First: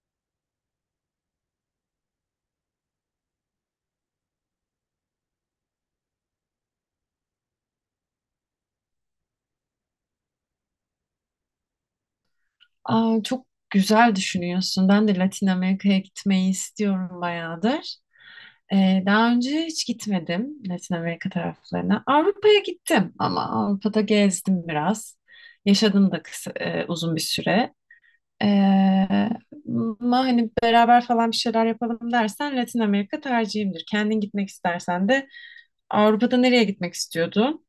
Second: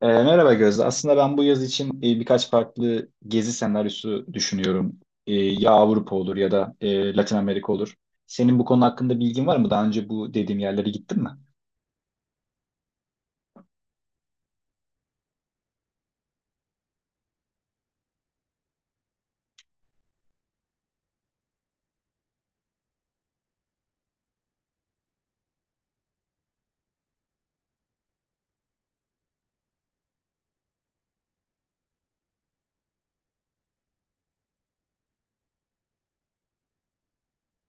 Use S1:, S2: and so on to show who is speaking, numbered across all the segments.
S1: Merhaba Gözde. Aslında ben bu yaz için birkaç farklı gezi senaryosu düşünüyorum. Ya Avrupa olur ya da Latin Amerika olur. Senin bu konu hakkında bilgin var mı? Daha önce bu dediğim yerlere gittin mi?
S2: Aa, çok güzel düşünüyorsun. Ben de Latin Amerika'ya gitmeyi istiyorum bayağıdır. Daha önce hiç gitmedim Latin Amerika taraflarına. Avrupa'ya gittim ama Avrupa'da gezdim biraz. Yaşadım da uzun bir süre. Ee, ama hani beraber falan bir şeyler yapalım dersen Latin Amerika tercihimdir. Kendin gitmek istersen de Avrupa'da nereye gitmek istiyordun?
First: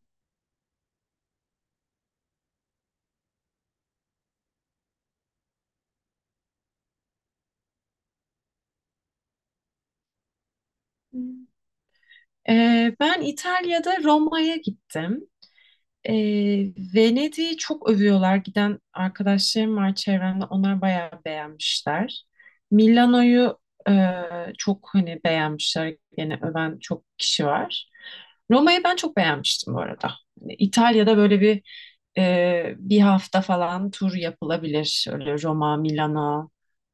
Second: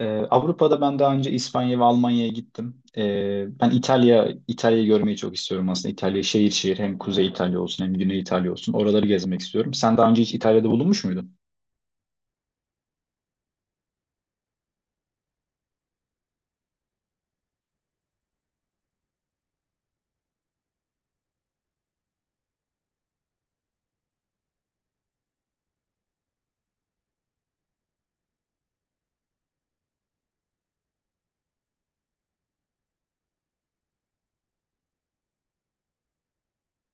S1: Ee, Avrupa'da ben daha önce İspanya ve Almanya'ya gittim. Ben İtalya'yı görmeyi çok istiyorum aslında. İtalya şehir şehir, hem Kuzey İtalya olsun hem Güney İtalya olsun. Oraları gezmek istiyorum. Sen daha önce hiç İtalya'da bulunmuş muydun?
S2: Hmm. Ben İtalya'da Roma'ya gittim. E, Venedik'i çok övüyorlar. Giden arkadaşlarım var çevremde. Onlar bayağı beğenmişler. Milano'yu e, çok hani beğenmişler. Gene öven çok kişi var. Roma'yı ben çok beğenmiştim bu arada. Hani İtalya'da böyle bir hafta falan tur yapılabilir. Öyle Roma, Milano,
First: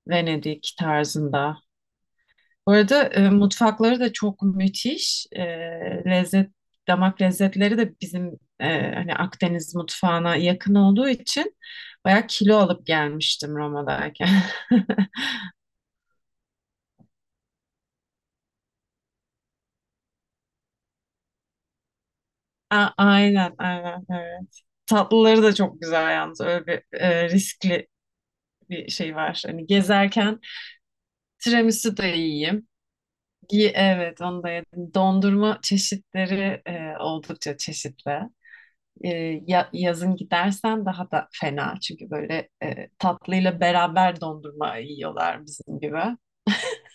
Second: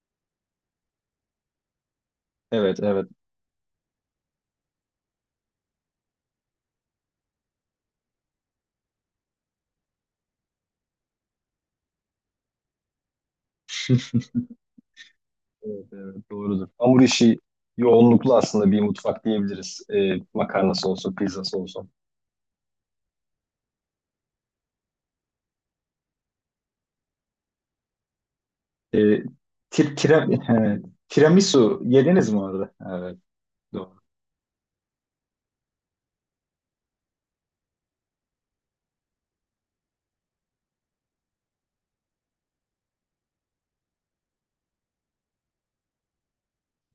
S2: Venedik tarzında. Bu
S1: Evet,
S2: arada
S1: evet.
S2: mutfakları da çok müthiş. Lezzet, damak lezzetleri de bizim hani Akdeniz mutfağına yakın olduğu için bayağı kilo alıp gelmiştim Roma'dayken.
S1: Evet, evet, doğrudur. Hamur işi yoğunluklu aslında bir mutfak diyebiliriz. Makarnası olsun, pizzası olsun.
S2: Aynen, aynen, evet. Tatlıları da çok güzel yalnız. Öyle bir riskli bir şey
S1: Ee,
S2: var. Hani
S1: Tir, tira-
S2: gezerken
S1: he, Tiramisu
S2: tiramisu da
S1: yediniz mi
S2: yiyeyim.
S1: orada? Evet, doğru.
S2: Evet, onu da yedim. Dondurma çeşitleri oldukça çeşitli. Yazın gidersen daha da fena çünkü böyle tatlıyla beraber dondurma yiyorlar bizim gibi.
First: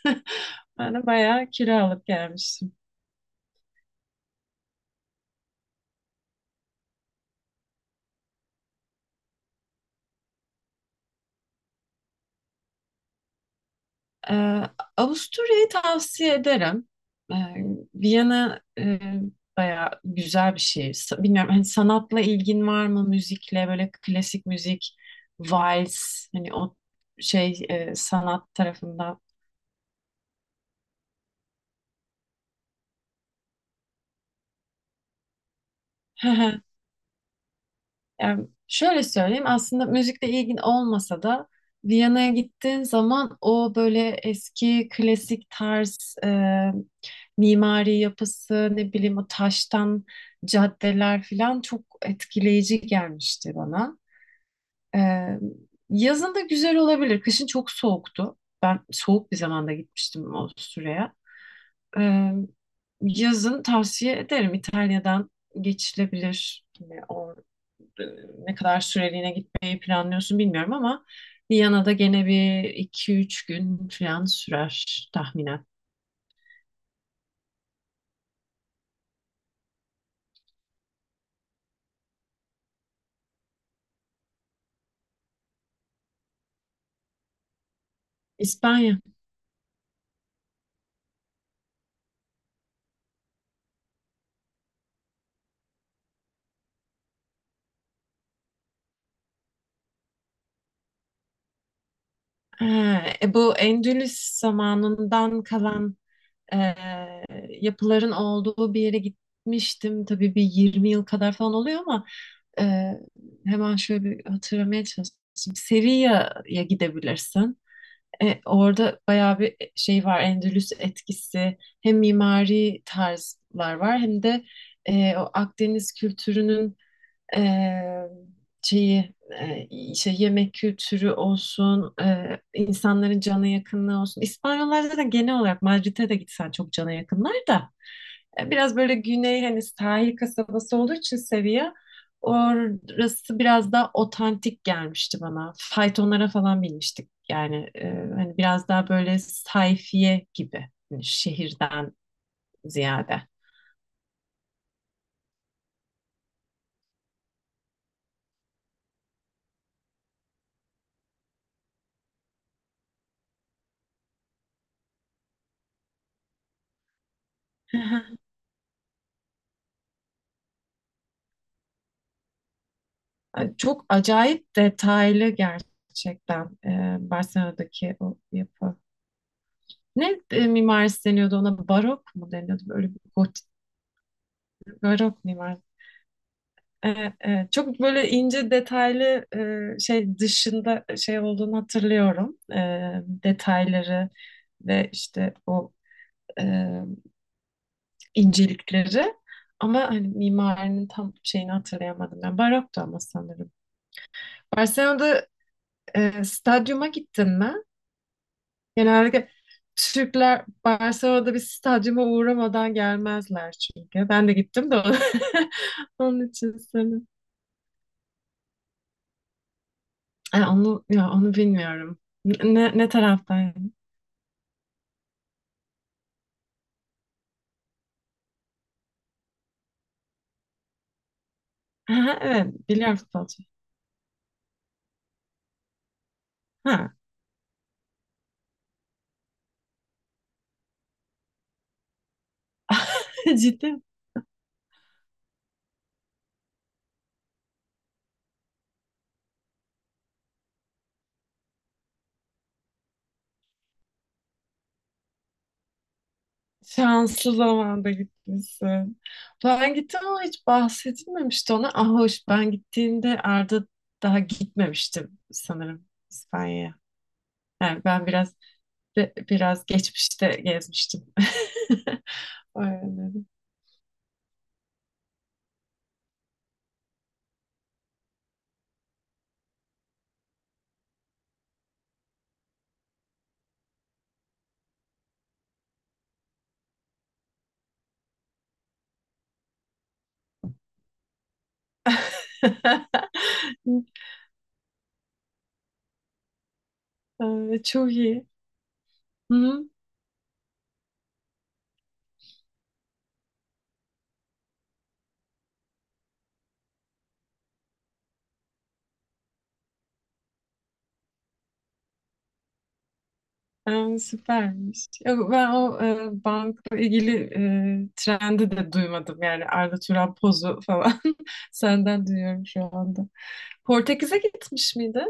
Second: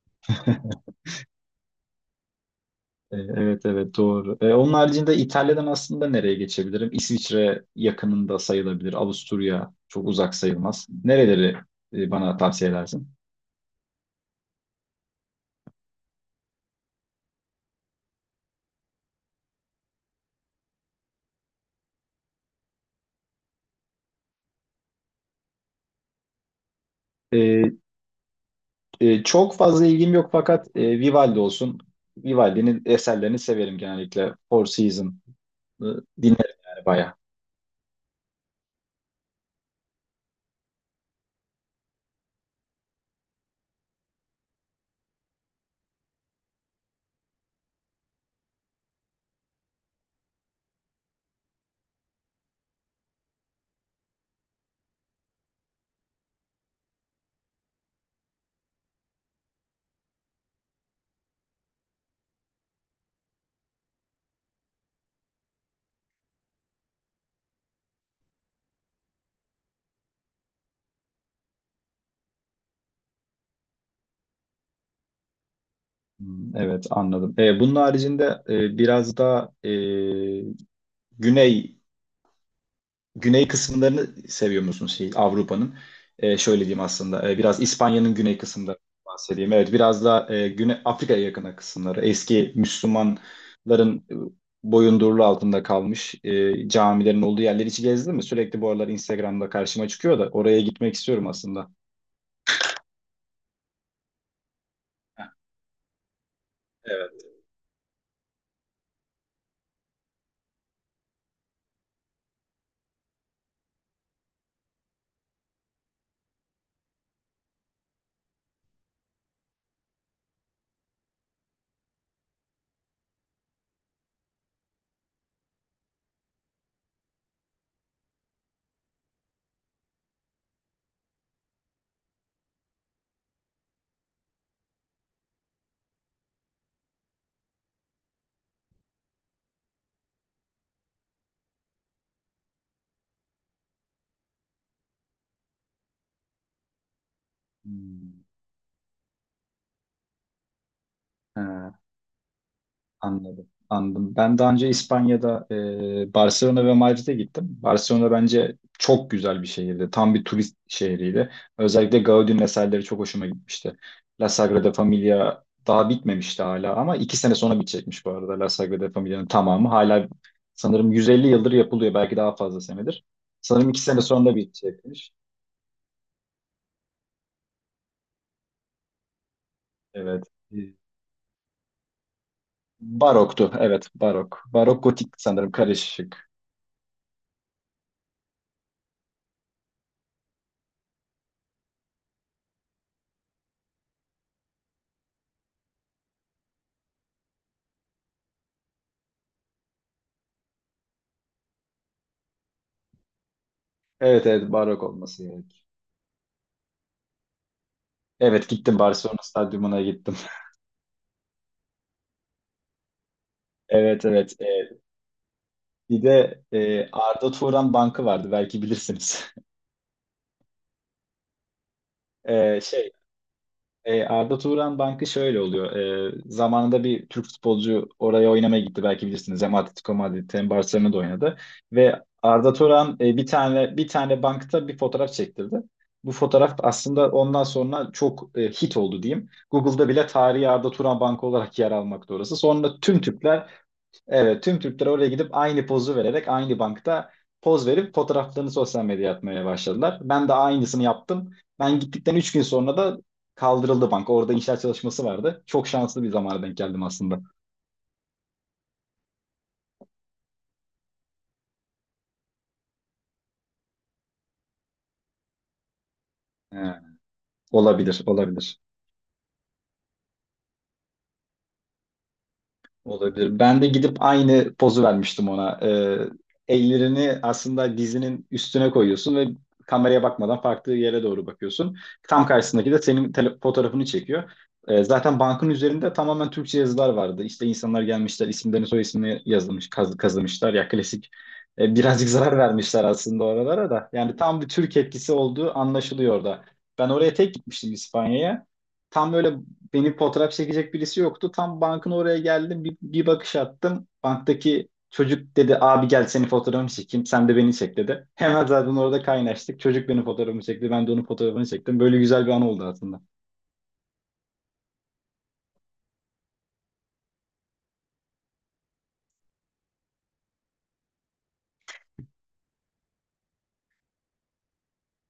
S2: Ben de bayağı kiralık gelmiştim.
S1: Evet, evet, doğru. Onun haricinde İtalya'dan aslında nereye geçebilirim? İsviçre yakınında sayılabilir. Avusturya çok uzak sayılmaz. Nereleri bana tavsiye edersin?
S2: E, Avusturya'yı tavsiye ederim. E, Viyana bayağı güzel bir şehir. Bilmiyorum hani sanatla ilgin var mı? Müzikle böyle klasik müzik, vals hani o şey
S1: E,
S2: sanat tarafından.
S1: Çok fazla ilgim yok fakat Vivaldi olsun. Vivaldi'nin eserlerini severim genellikle. Four Seasons e, dinlerim yani bayağı.
S2: Yani şöyle söyleyeyim aslında müzikle ilgin olmasa da Viyana'ya gittiğin zaman o böyle eski klasik tarz mimari yapısı ne bileyim o taştan caddeler falan çok etkileyici gelmişti bana. E, Yazın da güzel olabilir. Kışın çok soğuktu. Ben soğuk bir zamanda gitmiştim o süreye. E, Yazın tavsiye ederim, İtalya'dan geçilebilir yine oradan. e, Ne kadar süreliğine gitmeyi planlıyorsun bilmiyorum ama Viyana'da gene bir iki üç gün falan sürer tahminen.
S1: Hmm, evet, anladım. Bunun haricinde biraz da güney güney kısımlarını seviyor musun şey Avrupa'nın? Şöyle diyeyim, aslında biraz İspanya'nın güney kısımları
S2: İspanya.
S1: bahsedeyim. Evet, biraz da Güney Afrika'ya yakın kısımları. Eski Müslümanların boyundurulu altında kalmış camilerin olduğu yerleri hiç gezdin mi? Sürekli bu aralar Instagram'da karşıma çıkıyor da oraya gitmek istiyorum aslında.
S2: Ha, bu Endülüs
S1: Heh,
S2: zamanından kalan e,
S1: evet.
S2: yapıların olduğu bir yere gitmiştim. Tabii bir 20 yıl kadar falan oluyor ama e, hemen şöyle bir hatırlamaya çalışayım. Sevilla'ya gidebilirsin. Orada bayağı bir şey var, Endülüs etkisi. Hem mimari tarzlar var hem de o Akdeniz kültürünün eee, şeyi işte, yemek kültürü olsun, insanların cana yakınlığı olsun. İspanyollar da genel olarak, Madrid'e de gitsen, çok cana yakınlar da. Biraz böyle güney hani sahil kasabası olduğu için seviye, orası biraz daha otantik gelmişti bana. Faytonlara falan binmiştik. Yani
S1: Hmm.
S2: hani biraz daha böyle sayfiye gibi, hani
S1: Ha.
S2: şehirden ziyade.
S1: Anladım, anladım. Ben daha önce İspanya'da Barcelona ve Madrid'e gittim. Barcelona bence çok güzel bir şehirdi. Tam bir turist şehriydi. Özellikle Gaudi'nin eserleri çok hoşuma gitmişti. La Sagrada Familia daha bitmemişti hala, ama iki sene sonra bitecekmiş bu arada La Sagrada Familia'nın tamamı. Hala sanırım 150 yıldır yapılıyor. Belki daha fazla senedir.
S2: Yani
S1: Sanırım iki
S2: çok
S1: sene sonra
S2: acayip
S1: bitecekmiş.
S2: detaylı gerçekten Barcelona'daki o yapı. Ne
S1: Evet. E,
S2: mimarisi deniyordu ona? Barok mu deniyordu? Böyle bir gotik,
S1: Baroktu. Evet, barok. Barok gotik
S2: barok
S1: sanırım
S2: mimari.
S1: karışık.
S2: Evet, evet. Çok böyle ince detaylı şey dışında şey olduğunu hatırlıyorum. Detayları ve işte o e, incelikleri. Ama hani mimarinin tam şeyini hatırlayamadım. Yani baroktu ama sanırım.
S1: Evet, evet, barok olması.
S2: Barcelona'da stadyuma gittin mi?
S1: Evet, gittim, Barcelona
S2: Genellikle
S1: stadyumuna gittim.
S2: Türkler Barcelona'da bir stadyuma uğramadan gelmezler
S1: Evet,
S2: çünkü. Ben
S1: evet.
S2: de gittim de
S1: Bir
S2: onun
S1: de
S2: için söyledim.
S1: Arda Turan Bankı vardı, belki bilirsiniz.
S2: Onu, ya onu bilmiyorum.
S1: E,
S2: Ne
S1: şey
S2: taraftaydın?
S1: Arda Turan Bankı şöyle oluyor. Zamanında bir Türk futbolcu oraya oynamaya gitti, belki bilirsiniz. Hem Atletico Madrid hem Barcelona'da oynadı ve
S2: Ha,
S1: Arda
S2: evet, biliyorum
S1: Turan bir
S2: futbolcu.
S1: tane bir tane bankta bir fotoğraf çektirdi. Bu fotoğraf
S2: Ha.
S1: aslında ondan sonra çok hit oldu diyeyim. Google'da bile tarihi Arda Turan Bankı olarak yer almakta orası. Sonra tüm Türkler.
S2: Ciddi mi?
S1: Evet, tüm Türkler oraya gidip aynı pozu vererek aynı bankta poz verip fotoğraflarını sosyal medyaya atmaya başladılar. Ben de aynısını yaptım. Ben gittikten 3 gün sonra da kaldırıldı bank. Orada inşaat çalışması vardı. Çok şanslı bir zamana denk geldim aslında.
S2: Şanslı zamanda gitmişsin. Ben gittim ama hiç bahsedilmemişti ona. Ah hoş, ben gittiğimde Arda daha gitmemiştim sanırım
S1: He,
S2: İspanya'ya. Yani
S1: olabilir,
S2: ben biraz
S1: olabilir.
S2: biraz geçmişte gezmiştim. Öğrendim.
S1: Olabilir. Ben de gidip aynı pozu vermiştim ona. Ellerini aslında dizinin üstüne koyuyorsun ve kameraya bakmadan farklı yere doğru bakıyorsun. Tam karşısındaki de senin fotoğrafını çekiyor. Zaten bankın üzerinde tamamen Türkçe yazılar vardı. İşte insanlar gelmişler, isimlerini soy ismini yazılmış, kazımışlar. Ya klasik birazcık zarar vermişler aslında oralara da. Yani tam bir Türk etkisi olduğu anlaşılıyor orada. Ben oraya tek gitmiştim,
S2: Çok iyi.
S1: İspanya'ya. Tam böyle
S2: Hı hı.
S1: beni fotoğraf çekecek birisi yoktu. Tam bankın oraya geldim. Bir bakış attım. Banktaki çocuk dedi, abi gel seni fotoğrafını çekeyim. Sen de beni çek, dedi. Hemen zaten orada kaynaştık. Çocuk benim fotoğrafımı çekti. Ben de onun fotoğrafını çektim. Böyle güzel bir an oldu aslında.
S2: Süpermiş. Yok, ben o bankla ilgili trendi de duymadım. Yani Arda Turan pozu falan senden duyuyorum şu anda. Portekiz'e gitmiş miydi?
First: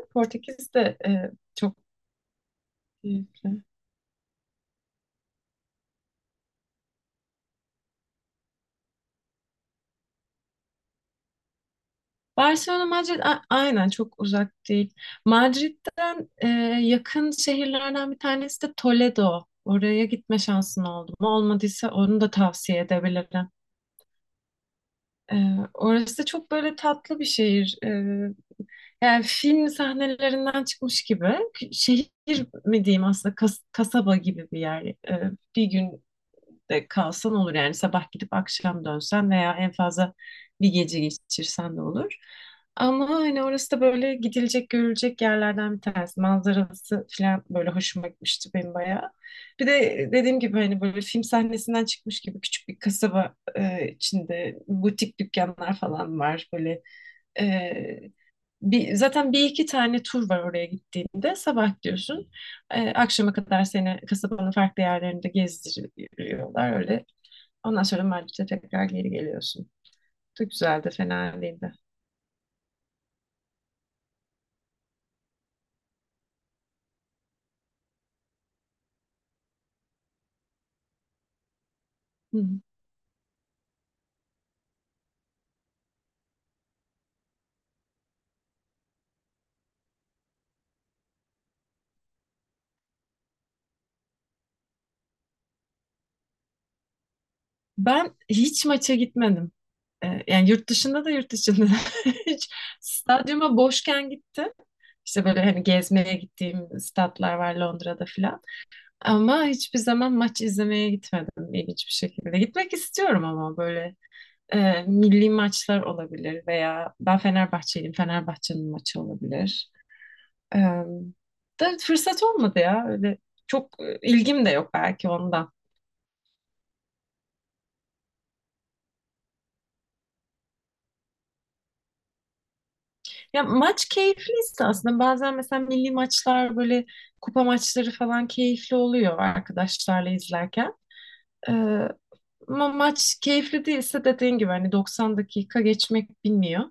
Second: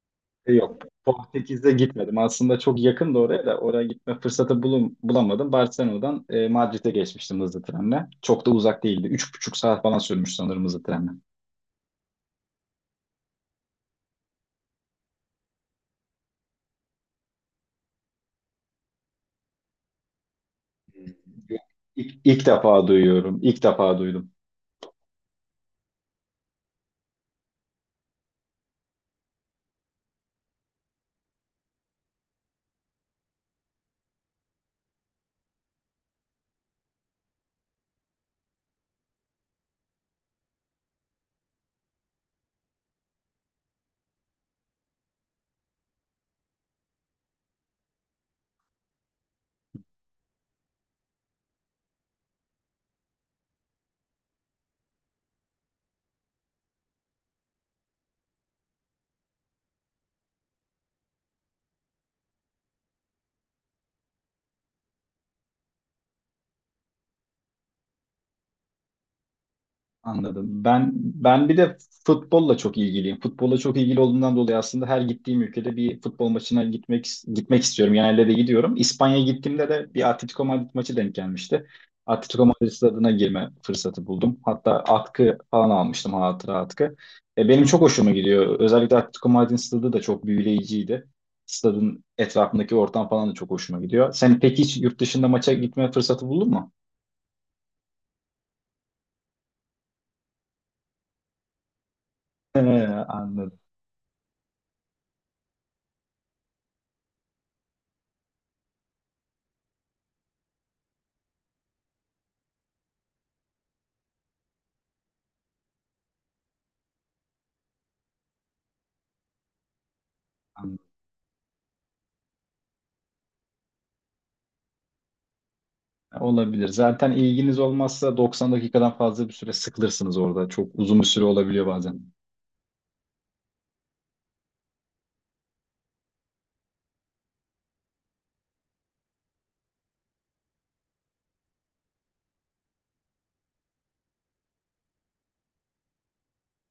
S2: Portekiz
S1: Yok,
S2: de
S1: Portekiz'de
S2: çok
S1: gitmedim. Aslında çok yakın da oraya da
S2: keyifli.
S1: oraya gitme fırsatı bulamadım. Barcelona'dan Madrid'e geçmiştim hızlı trenle. Çok da uzak değildi. Üç buçuk saat falan sürmüş sanırım hızlı trenle.
S2: Barcelona, Madrid aynen çok uzak değil. Madrid'den yakın şehirlerden bir tanesi de Toledo. Oraya gitme şansın oldu mu? Olmadıysa,
S1: İlk,
S2: onu da
S1: ilk
S2: tavsiye
S1: defa duyuyorum.
S2: edebilirim.
S1: İlk defa duydum.
S2: E, Orası da çok böyle tatlı bir şehir. Yani film sahnelerinden çıkmış gibi. Şehir mi diyeyim aslında, kasaba gibi bir yer. Bir gün de kalsan olur, yani sabah gidip akşam dönsen veya en fazla bir gece geçirsen de olur. Ama hani orası da böyle gidilecek görülecek yerlerden bir tanesi. Manzarası falan böyle hoşuma gitmişti benim bayağı. Bir de dediğim gibi hani böyle film sahnesinden çıkmış gibi küçük bir kasaba, içinde butik dükkanlar falan var. Böyle e, zaten bir iki tane tur var oraya gittiğinde. Sabah gidiyorsun. Akşama kadar seni kasabanın farklı yerlerinde gezdiriyorlar öyle. Ondan sonra Madrid'e tekrar geri geliyorsun. Çok
S1: Anladım.
S2: güzeldi,
S1: Ben
S2: fena
S1: ben bir
S2: değildi.
S1: de futbolla çok ilgiliyim. Futbolla çok ilgili olduğumdan dolayı aslında her gittiğim ülkede bir futbol maçına gitmek istiyorum. Genelde de gidiyorum. İspanya'ya gittiğimde de bir Atletico Madrid maçı denk gelmişti.
S2: Hı.
S1: Atletico Madrid stadına girme fırsatı buldum. Hatta atkı falan almıştım, hatıra atkı. Benim çok hoşuma gidiyor. Özellikle Atletico Madrid stadı da çok büyüleyiciydi. Stadın etrafındaki ortam falan da çok hoşuma gidiyor. Sen peki hiç yurt dışında maça gitme fırsatı buldun mu?
S2: Ben hiç maça gitmedim. Yani yurt dışında da yurt içinde de. Hiç stadyuma
S1: Anladım,
S2: boşken gittim. İşte böyle hani gezmeye gittiğim statlar var Londra'da filan. Ama hiçbir zaman maç izlemeye gitmedim, ilginç bir şekilde. Gitmek istiyorum ama böyle milli maçlar olabilir veya ben Fenerbahçeliyim, Fenerbahçe'nin maçı olabilir. E,
S1: anladım.
S2: da fırsat olmadı ya. Öyle çok ilgim de yok, belki ondan.
S1: Olabilir. Zaten ilginiz olmazsa 90 dakikadan fazla bir süre sıkılırsınız orada. Çok uzun bir süre olabiliyor bazen.
S2: Ya maç keyifliyse aslında, bazen mesela milli maçlar böyle, kupa maçları falan keyifli oluyor arkadaşlarla izlerken. E, Ama maç keyifli değilse dediğin gibi hani 90 dakika geçmek bilmiyor.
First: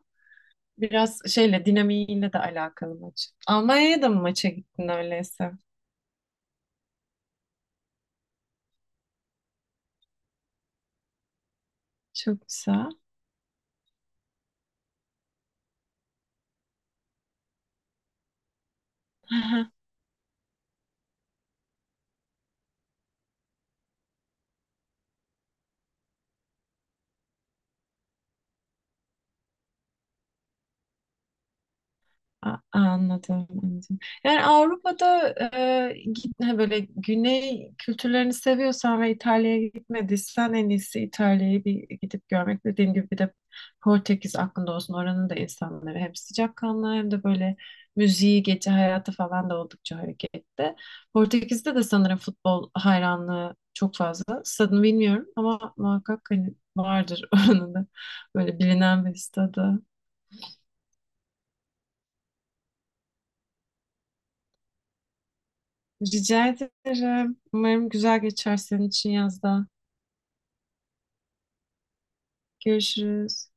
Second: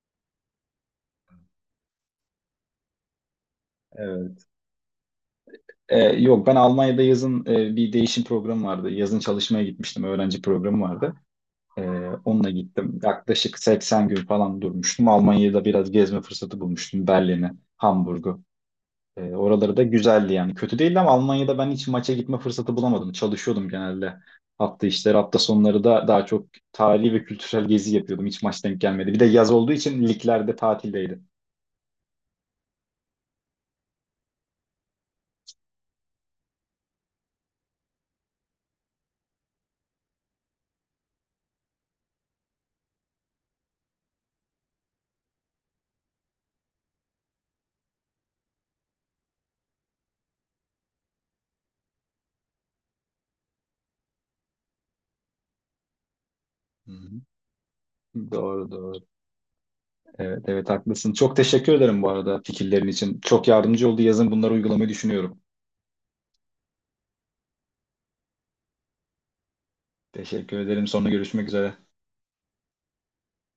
S2: Biraz şeyle, dinamiğiyle de alakalı maç. Almanya'ya da mı
S1: Evet.
S2: maça gittin öyleyse?
S1: Yok, ben Almanya'da yazın bir değişim programı vardı. Yazın çalışmaya gitmiştim. Öğrenci programı vardı. Ee,
S2: Çok
S1: Onunla
S2: güzel.
S1: gittim. Yaklaşık 80 gün falan durmuştum. Almanya'da biraz gezme fırsatı bulmuştum. Berlin'i, Hamburg'u.
S2: Aha,
S1: Oraları da güzeldi yani. Kötü değildi ama Almanya'da ben hiç maça gitme fırsatı bulamadım. Çalışıyordum genelde. Hafta işleri, hafta sonları da daha çok tarihi ve kültürel gezi yapıyordum. Hiç maç denk gelmedi. Bir de yaz olduğu için liglerde tatildeydi.
S2: Anladım, anladım. Yani Avrupa'da gitme, böyle güney kültürlerini seviyorsan ve İtalya'ya gitmediysen en iyisi İtalya'yı bir gidip görmek. Dediğim gibi bir de Portekiz aklında olsun. Oranın da insanları hem sıcakkanlı hem de böyle müziği, gece hayatı falan da oldukça hareketli. Portekiz'de de sanırım futbol hayranlığı çok fazla. Stadını bilmiyorum ama muhakkak hani
S1: Hı hı.
S2: vardır oranın da böyle
S1: Doğru, doğru.
S2: bilinen bir stadı.
S1: Evet, evet, haklısın. Çok teşekkür ederim bu arada fikirlerin için. Çok yardımcı oldu. Yazın bunları uygulamayı düşünüyorum.
S2: Rica ederim. Umarım güzel geçer senin için yazda.
S1: Teşekkür ederim. Sonra görüşmek üzere.
S2: Görüşürüz.